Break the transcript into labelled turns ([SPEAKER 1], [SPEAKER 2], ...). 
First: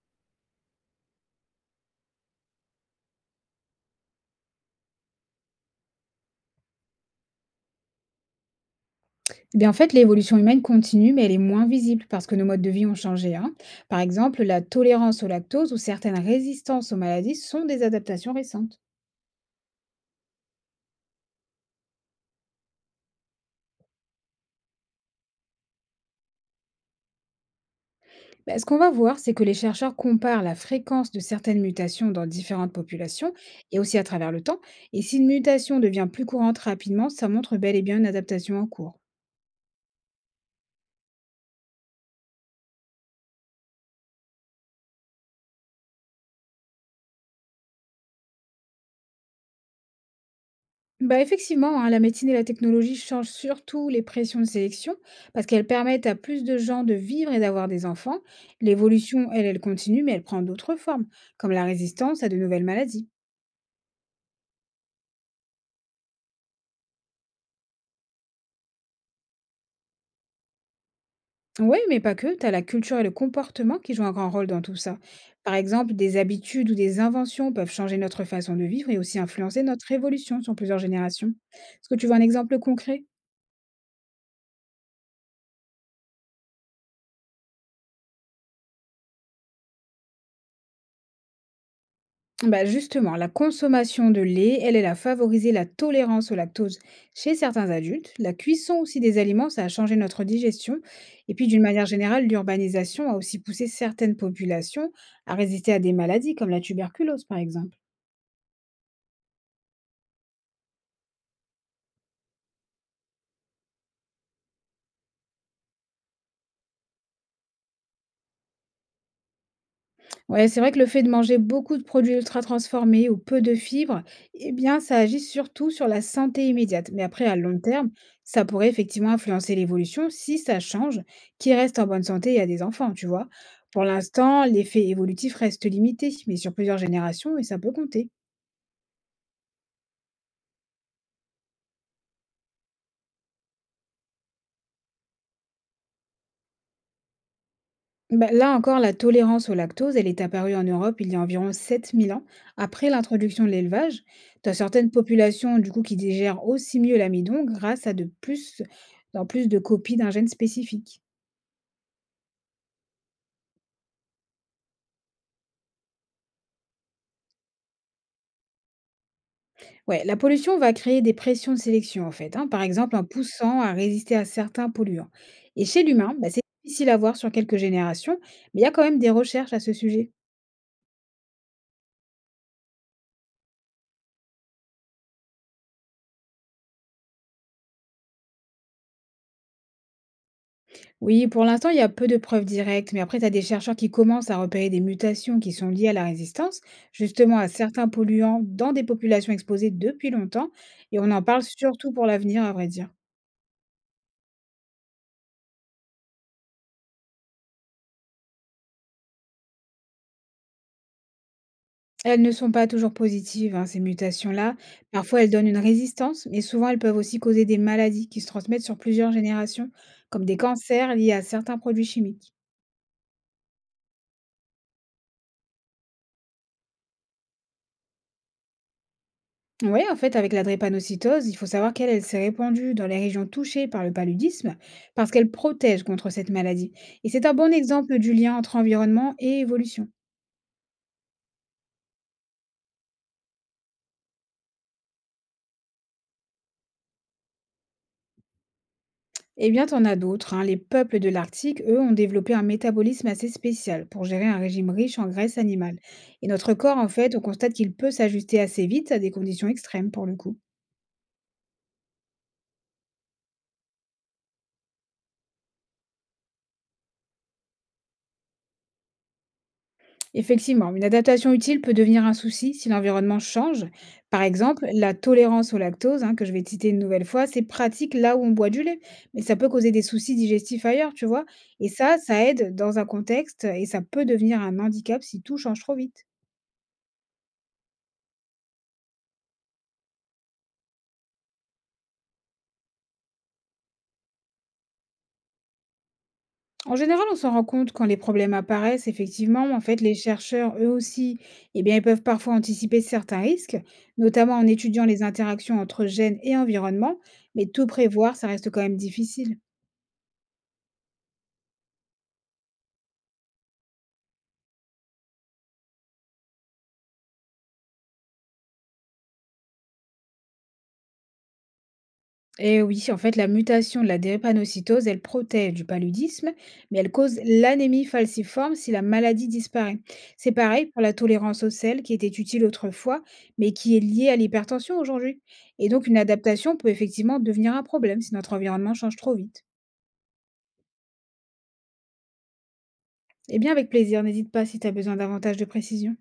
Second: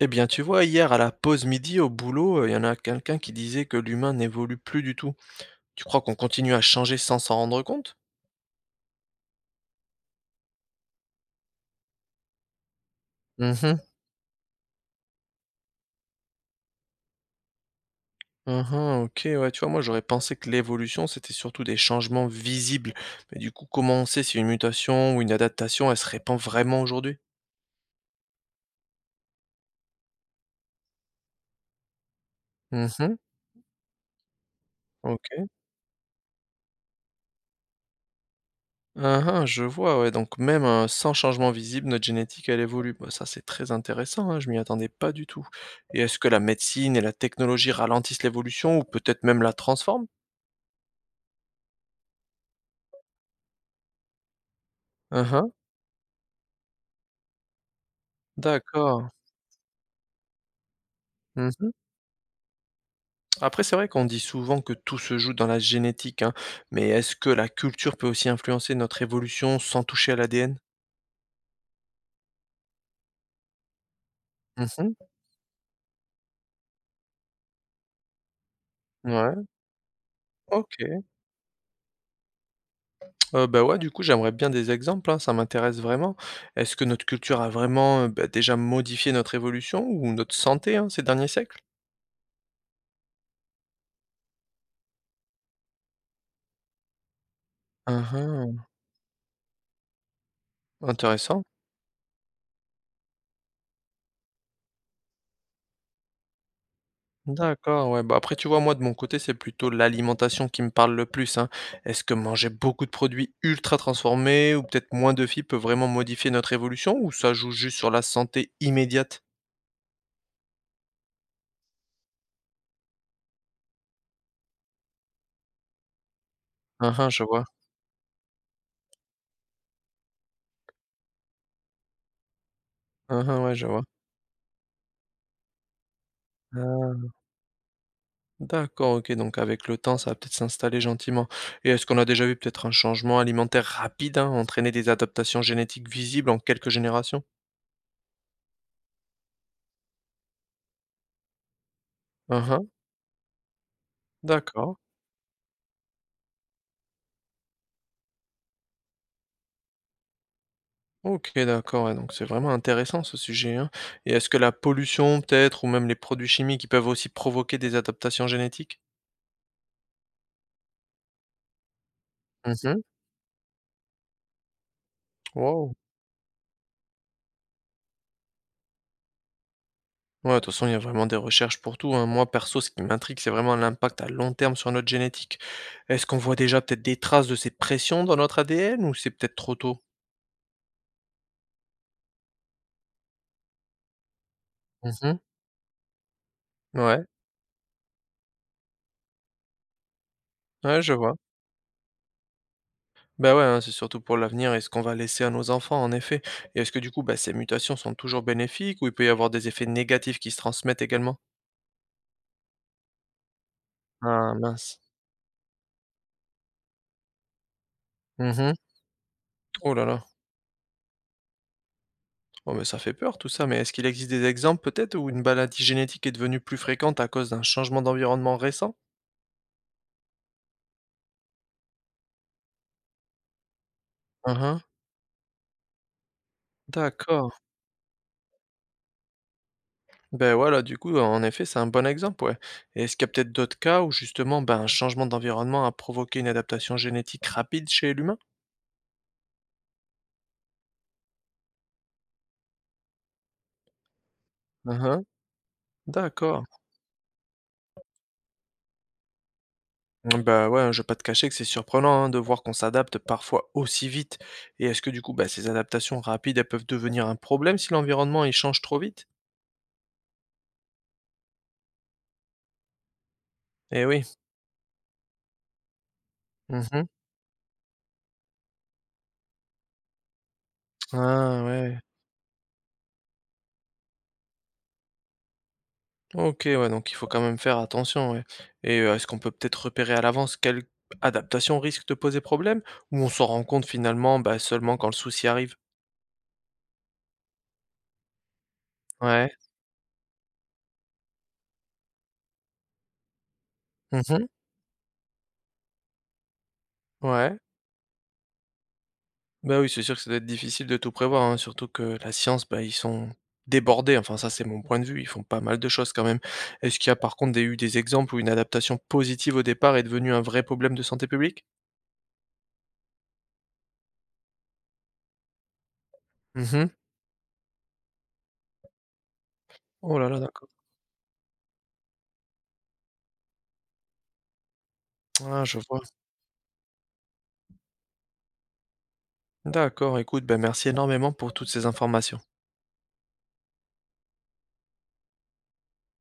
[SPEAKER 1] Eh bien, tu vois, hier à la pause midi au boulot, il y en a quelqu'un qui disait que l'humain n'évolue plus du tout. Tu crois qu'on continue à changer sans s'en rendre compte?
[SPEAKER 2] Eh bien, en fait, l'évolution humaine continue, mais elle est moins visible parce que nos modes de vie ont changé. Hein.
[SPEAKER 1] Mhm.
[SPEAKER 2] Par exemple, la tolérance au lactose ou certaines résistances aux maladies sont des adaptations récentes.
[SPEAKER 1] Mhm, ok, ouais, tu vois, moi j'aurais pensé que l'évolution c'était surtout des changements visibles. Mais du coup, comment on sait si une mutation ou une adaptation elle se répand vraiment aujourd'hui?
[SPEAKER 2] Ben, ce qu'on va voir, c'est que les chercheurs comparent la fréquence de certaines mutations dans différentes
[SPEAKER 1] Mhm,
[SPEAKER 2] populations et aussi à travers le temps. Et si une
[SPEAKER 1] ok.
[SPEAKER 2] mutation devient plus courante rapidement, ça montre bel et bien une adaptation en cours.
[SPEAKER 1] Mhm, je vois, ouais, donc même sans changement visible, notre génétique elle évolue. Bah, ça c'est très intéressant, hein, je m'y attendais pas du tout. Et est-ce que la médecine et la technologie ralentissent l'évolution ou peut-être même la transforment?
[SPEAKER 2] Bah effectivement, hein, la médecine et la technologie changent surtout les pressions de sélection
[SPEAKER 1] Hein
[SPEAKER 2] parce
[SPEAKER 1] hein,
[SPEAKER 2] qu'elles permettent à plus de gens de vivre et d'avoir des enfants.
[SPEAKER 1] d'accord.
[SPEAKER 2] L'évolution, elle, elle continue, mais elle prend d'autres formes, comme la
[SPEAKER 1] Mmh.
[SPEAKER 2] résistance à de nouvelles maladies.
[SPEAKER 1] Après, c'est vrai qu'on dit souvent que tout se joue dans la génétique, hein, mais est-ce que la culture peut aussi influencer notre évolution sans toucher à l'ADN?
[SPEAKER 2] Oui, mais pas que, tu as la culture et le comportement qui jouent un grand rôle dans
[SPEAKER 1] Mmh
[SPEAKER 2] tout ça.
[SPEAKER 1] mh.
[SPEAKER 2] Par exemple, des habitudes ou des inventions peuvent changer notre façon de vivre et aussi
[SPEAKER 1] Ouais,
[SPEAKER 2] influencer notre évolution sur plusieurs
[SPEAKER 1] OK.
[SPEAKER 2] générations. Est-ce que tu veux un exemple concret?
[SPEAKER 1] Bah, ouais, du coup, j'aimerais bien des exemples, hein, ça m'intéresse vraiment. Est-ce que notre culture a vraiment, bah, déjà modifié notre évolution ou notre santé, hein, ces derniers siècles?
[SPEAKER 2] Bah justement, la consommation de lait, elle, elle a favorisé la tolérance au lactose chez certains
[SPEAKER 1] Hein
[SPEAKER 2] adultes. La
[SPEAKER 1] hein,
[SPEAKER 2] cuisson aussi des aliments, ça a changé notre digestion. Et
[SPEAKER 1] intéressant.
[SPEAKER 2] puis, d'une manière générale, l'urbanisation a aussi poussé certaines populations à résister à des maladies comme la tuberculose, par exemple.
[SPEAKER 1] D'accord, ouais. Bah, après, tu vois, moi, de mon côté, c'est plutôt l'alimentation qui me parle le plus, hein. Est-ce que manger beaucoup de produits ultra transformés ou peut-être moins de fibres peut vraiment modifier notre évolution ou ça joue juste sur la santé immédiate?
[SPEAKER 2] Ouais, c'est vrai que le fait de manger beaucoup de produits ultra transformés ou peu de fibres, eh bien, ça agit surtout sur la santé immédiate.
[SPEAKER 1] Ah
[SPEAKER 2] Mais
[SPEAKER 1] hein, je
[SPEAKER 2] après, à
[SPEAKER 1] vois.
[SPEAKER 2] long terme, ça pourrait effectivement influencer l'évolution si ça change, qui reste en bonne santé et a des enfants, tu
[SPEAKER 1] Ah
[SPEAKER 2] vois.
[SPEAKER 1] hein, ouais, je vois.
[SPEAKER 2] Pour l'instant, l'effet évolutif reste limité, mais sur plusieurs
[SPEAKER 1] Ah,
[SPEAKER 2] générations, et ça peut compter.
[SPEAKER 1] d'accord, ok. Donc, avec le temps, ça va peut-être s'installer gentiment. Et est-ce qu'on a déjà vu peut-être un changement alimentaire rapide, hein, entraîner des adaptations génétiques visibles en quelques générations?
[SPEAKER 2] Bah, là encore, la tolérance au lactose, elle est apparue en Europe il y a environ 7000 ans,
[SPEAKER 1] Ah hein,
[SPEAKER 2] après l'introduction de l'élevage. Tu as
[SPEAKER 1] d'accord.
[SPEAKER 2] certaines populations, du coup, qui digèrent aussi mieux l'amidon grâce à dans plus de copies d'un gène spécifique.
[SPEAKER 1] OK, d'accord, ouais, donc c'est vraiment intéressant ce sujet, hein. Et est-ce que la pollution peut-être ou même les produits chimiques, ils peuvent aussi provoquer des adaptations génétiques?
[SPEAKER 2] Ouais, la pollution va créer des pressions de sélection, en fait, hein,
[SPEAKER 1] Mmh
[SPEAKER 2] par
[SPEAKER 1] mh.
[SPEAKER 2] exemple en poussant à résister à certains polluants. Et
[SPEAKER 1] Waouh!
[SPEAKER 2] chez l'humain, bah, c'est difficile à voir sur quelques générations, mais il y a quand même des recherches à ce sujet.
[SPEAKER 1] Ouais, de toute façon, il y a vraiment des recherches pour tout, hein. Moi, perso, ce qui m'intrigue, c'est vraiment l'impact à long terme sur notre génétique. Est-ce qu'on voit déjà peut-être des traces de ces pressions dans notre ADN ou c'est peut-être trop tôt?
[SPEAKER 2] Oui, pour l'instant, il y a peu de preuves directes, mais après, tu as des chercheurs qui commencent à repérer des
[SPEAKER 1] Mmh mh.
[SPEAKER 2] mutations qui sont liées à la résistance,
[SPEAKER 1] Ouais,
[SPEAKER 2] justement à certains polluants dans des populations exposées depuis longtemps,
[SPEAKER 1] ouais, je
[SPEAKER 2] et on
[SPEAKER 1] vois.
[SPEAKER 2] en parle surtout pour l'avenir, à vrai dire.
[SPEAKER 1] Bah, ouais, hein, c'est surtout pour l'avenir et ce qu'on va laisser à nos enfants, en effet. Et est-ce que du coup, bah, ces mutations sont toujours bénéfiques ou il peut y avoir des effets négatifs qui se transmettent également?
[SPEAKER 2] Elles ne sont pas toujours positives, hein, ces
[SPEAKER 1] Ah
[SPEAKER 2] mutations-là.
[SPEAKER 1] mince.
[SPEAKER 2] Parfois, elles donnent une résistance, mais souvent, elles peuvent aussi causer des maladies qui se
[SPEAKER 1] Mmh.
[SPEAKER 2] transmettent sur plusieurs générations,
[SPEAKER 1] Oh là là.
[SPEAKER 2] comme des cancers liés à certains produits chimiques.
[SPEAKER 1] Oh mais ça fait peur tout ça, mais est-ce qu'il existe des exemples peut-être où une maladie génétique est devenue plus fréquente à cause d'un changement d'environnement récent?
[SPEAKER 2] Oui, en fait, avec la drépanocytose, il faut savoir qu'elle, elle s'est répandue dans les régions touchées par le
[SPEAKER 1] Hein
[SPEAKER 2] paludisme
[SPEAKER 1] hein.
[SPEAKER 2] parce qu'elle protège contre cette maladie. Et c'est
[SPEAKER 1] D'accord.
[SPEAKER 2] un bon exemple du lien entre environnement et évolution.
[SPEAKER 1] Ben voilà, du coup, en effet, c'est un bon exemple, ouais. Et est-ce qu'il y a peut-être d'autres cas où justement, ben, un changement d'environnement a provoqué une adaptation génétique rapide chez l'humain?
[SPEAKER 2] Eh bien, t'en as d'autres. Hein. Les peuples de l'Arctique, eux, ont développé un métabolisme assez spécial pour gérer un régime
[SPEAKER 1] Hein
[SPEAKER 2] riche
[SPEAKER 1] hein.
[SPEAKER 2] en graisse animale. Et
[SPEAKER 1] D'accord.
[SPEAKER 2] notre corps, en fait, on constate qu'il peut s'ajuster assez vite à des conditions extrêmes pour le coup.
[SPEAKER 1] Bah, ouais, je vais pas te cacher que c'est surprenant, hein, de voir qu'on s'adapte parfois aussi vite. Et est-ce que du coup, bah, ces adaptations rapides, elles peuvent devenir un problème si l'environnement, il change trop vite?
[SPEAKER 2] Effectivement, une adaptation utile peut devenir un souci si l'environnement change.
[SPEAKER 1] Eh oui.
[SPEAKER 2] Par exemple, la tolérance au lactose, hein, que je vais citer une
[SPEAKER 1] Mmh.
[SPEAKER 2] nouvelle fois, c'est pratique là où on boit du lait, mais ça peut causer des soucis digestifs ailleurs, tu vois.
[SPEAKER 1] Ah
[SPEAKER 2] Et
[SPEAKER 1] ouais.
[SPEAKER 2] ça aide dans un contexte et ça peut devenir un handicap si tout change trop vite.
[SPEAKER 1] OK, ouais, donc il faut quand même faire attention, ouais. Et est-ce qu'on peut peut-être repérer à l'avance quelle adaptation risque de poser problème? Ou on s'en rend compte finalement, bah, seulement quand le souci arrive?
[SPEAKER 2] En général, on s'en rend compte quand les problèmes apparaissent,
[SPEAKER 1] Ouais.
[SPEAKER 2] effectivement. En fait, les chercheurs, eux aussi, eh bien, ils peuvent parfois anticiper certains risques,
[SPEAKER 1] Mmh.
[SPEAKER 2] notamment en étudiant les interactions entre gènes et environnement,
[SPEAKER 1] Ouais.
[SPEAKER 2] mais tout prévoir, ça reste quand même difficile.
[SPEAKER 1] Bah, oui, c'est sûr que ça doit être difficile de tout prévoir, hein, surtout que la science, bah, ils sont débordés, enfin ça c'est mon point de vue, ils font pas mal de choses quand même. Est-ce qu'il y a par contre des eu des exemples où une adaptation positive au départ est devenue un vrai problème de santé publique?
[SPEAKER 2] Et oui, en fait, la mutation de la drépanocytose, elle protège du paludisme,
[SPEAKER 1] Mmh mh.
[SPEAKER 2] mais elle cause l'anémie falciforme si la maladie disparaît.
[SPEAKER 1] Oh là là,
[SPEAKER 2] C'est
[SPEAKER 1] d'accord.
[SPEAKER 2] pareil pour la tolérance au sel qui était utile autrefois, mais qui est liée à l'hypertension aujourd'hui.
[SPEAKER 1] Ah je
[SPEAKER 2] Et
[SPEAKER 1] vois.
[SPEAKER 2] donc, une adaptation peut effectivement devenir un problème si notre environnement change trop vite.
[SPEAKER 1] D'accord, écoute, bah, merci énormément pour toutes ces informations.
[SPEAKER 2] Eh bien, avec plaisir, n'hésite pas si tu as besoin davantage de précision.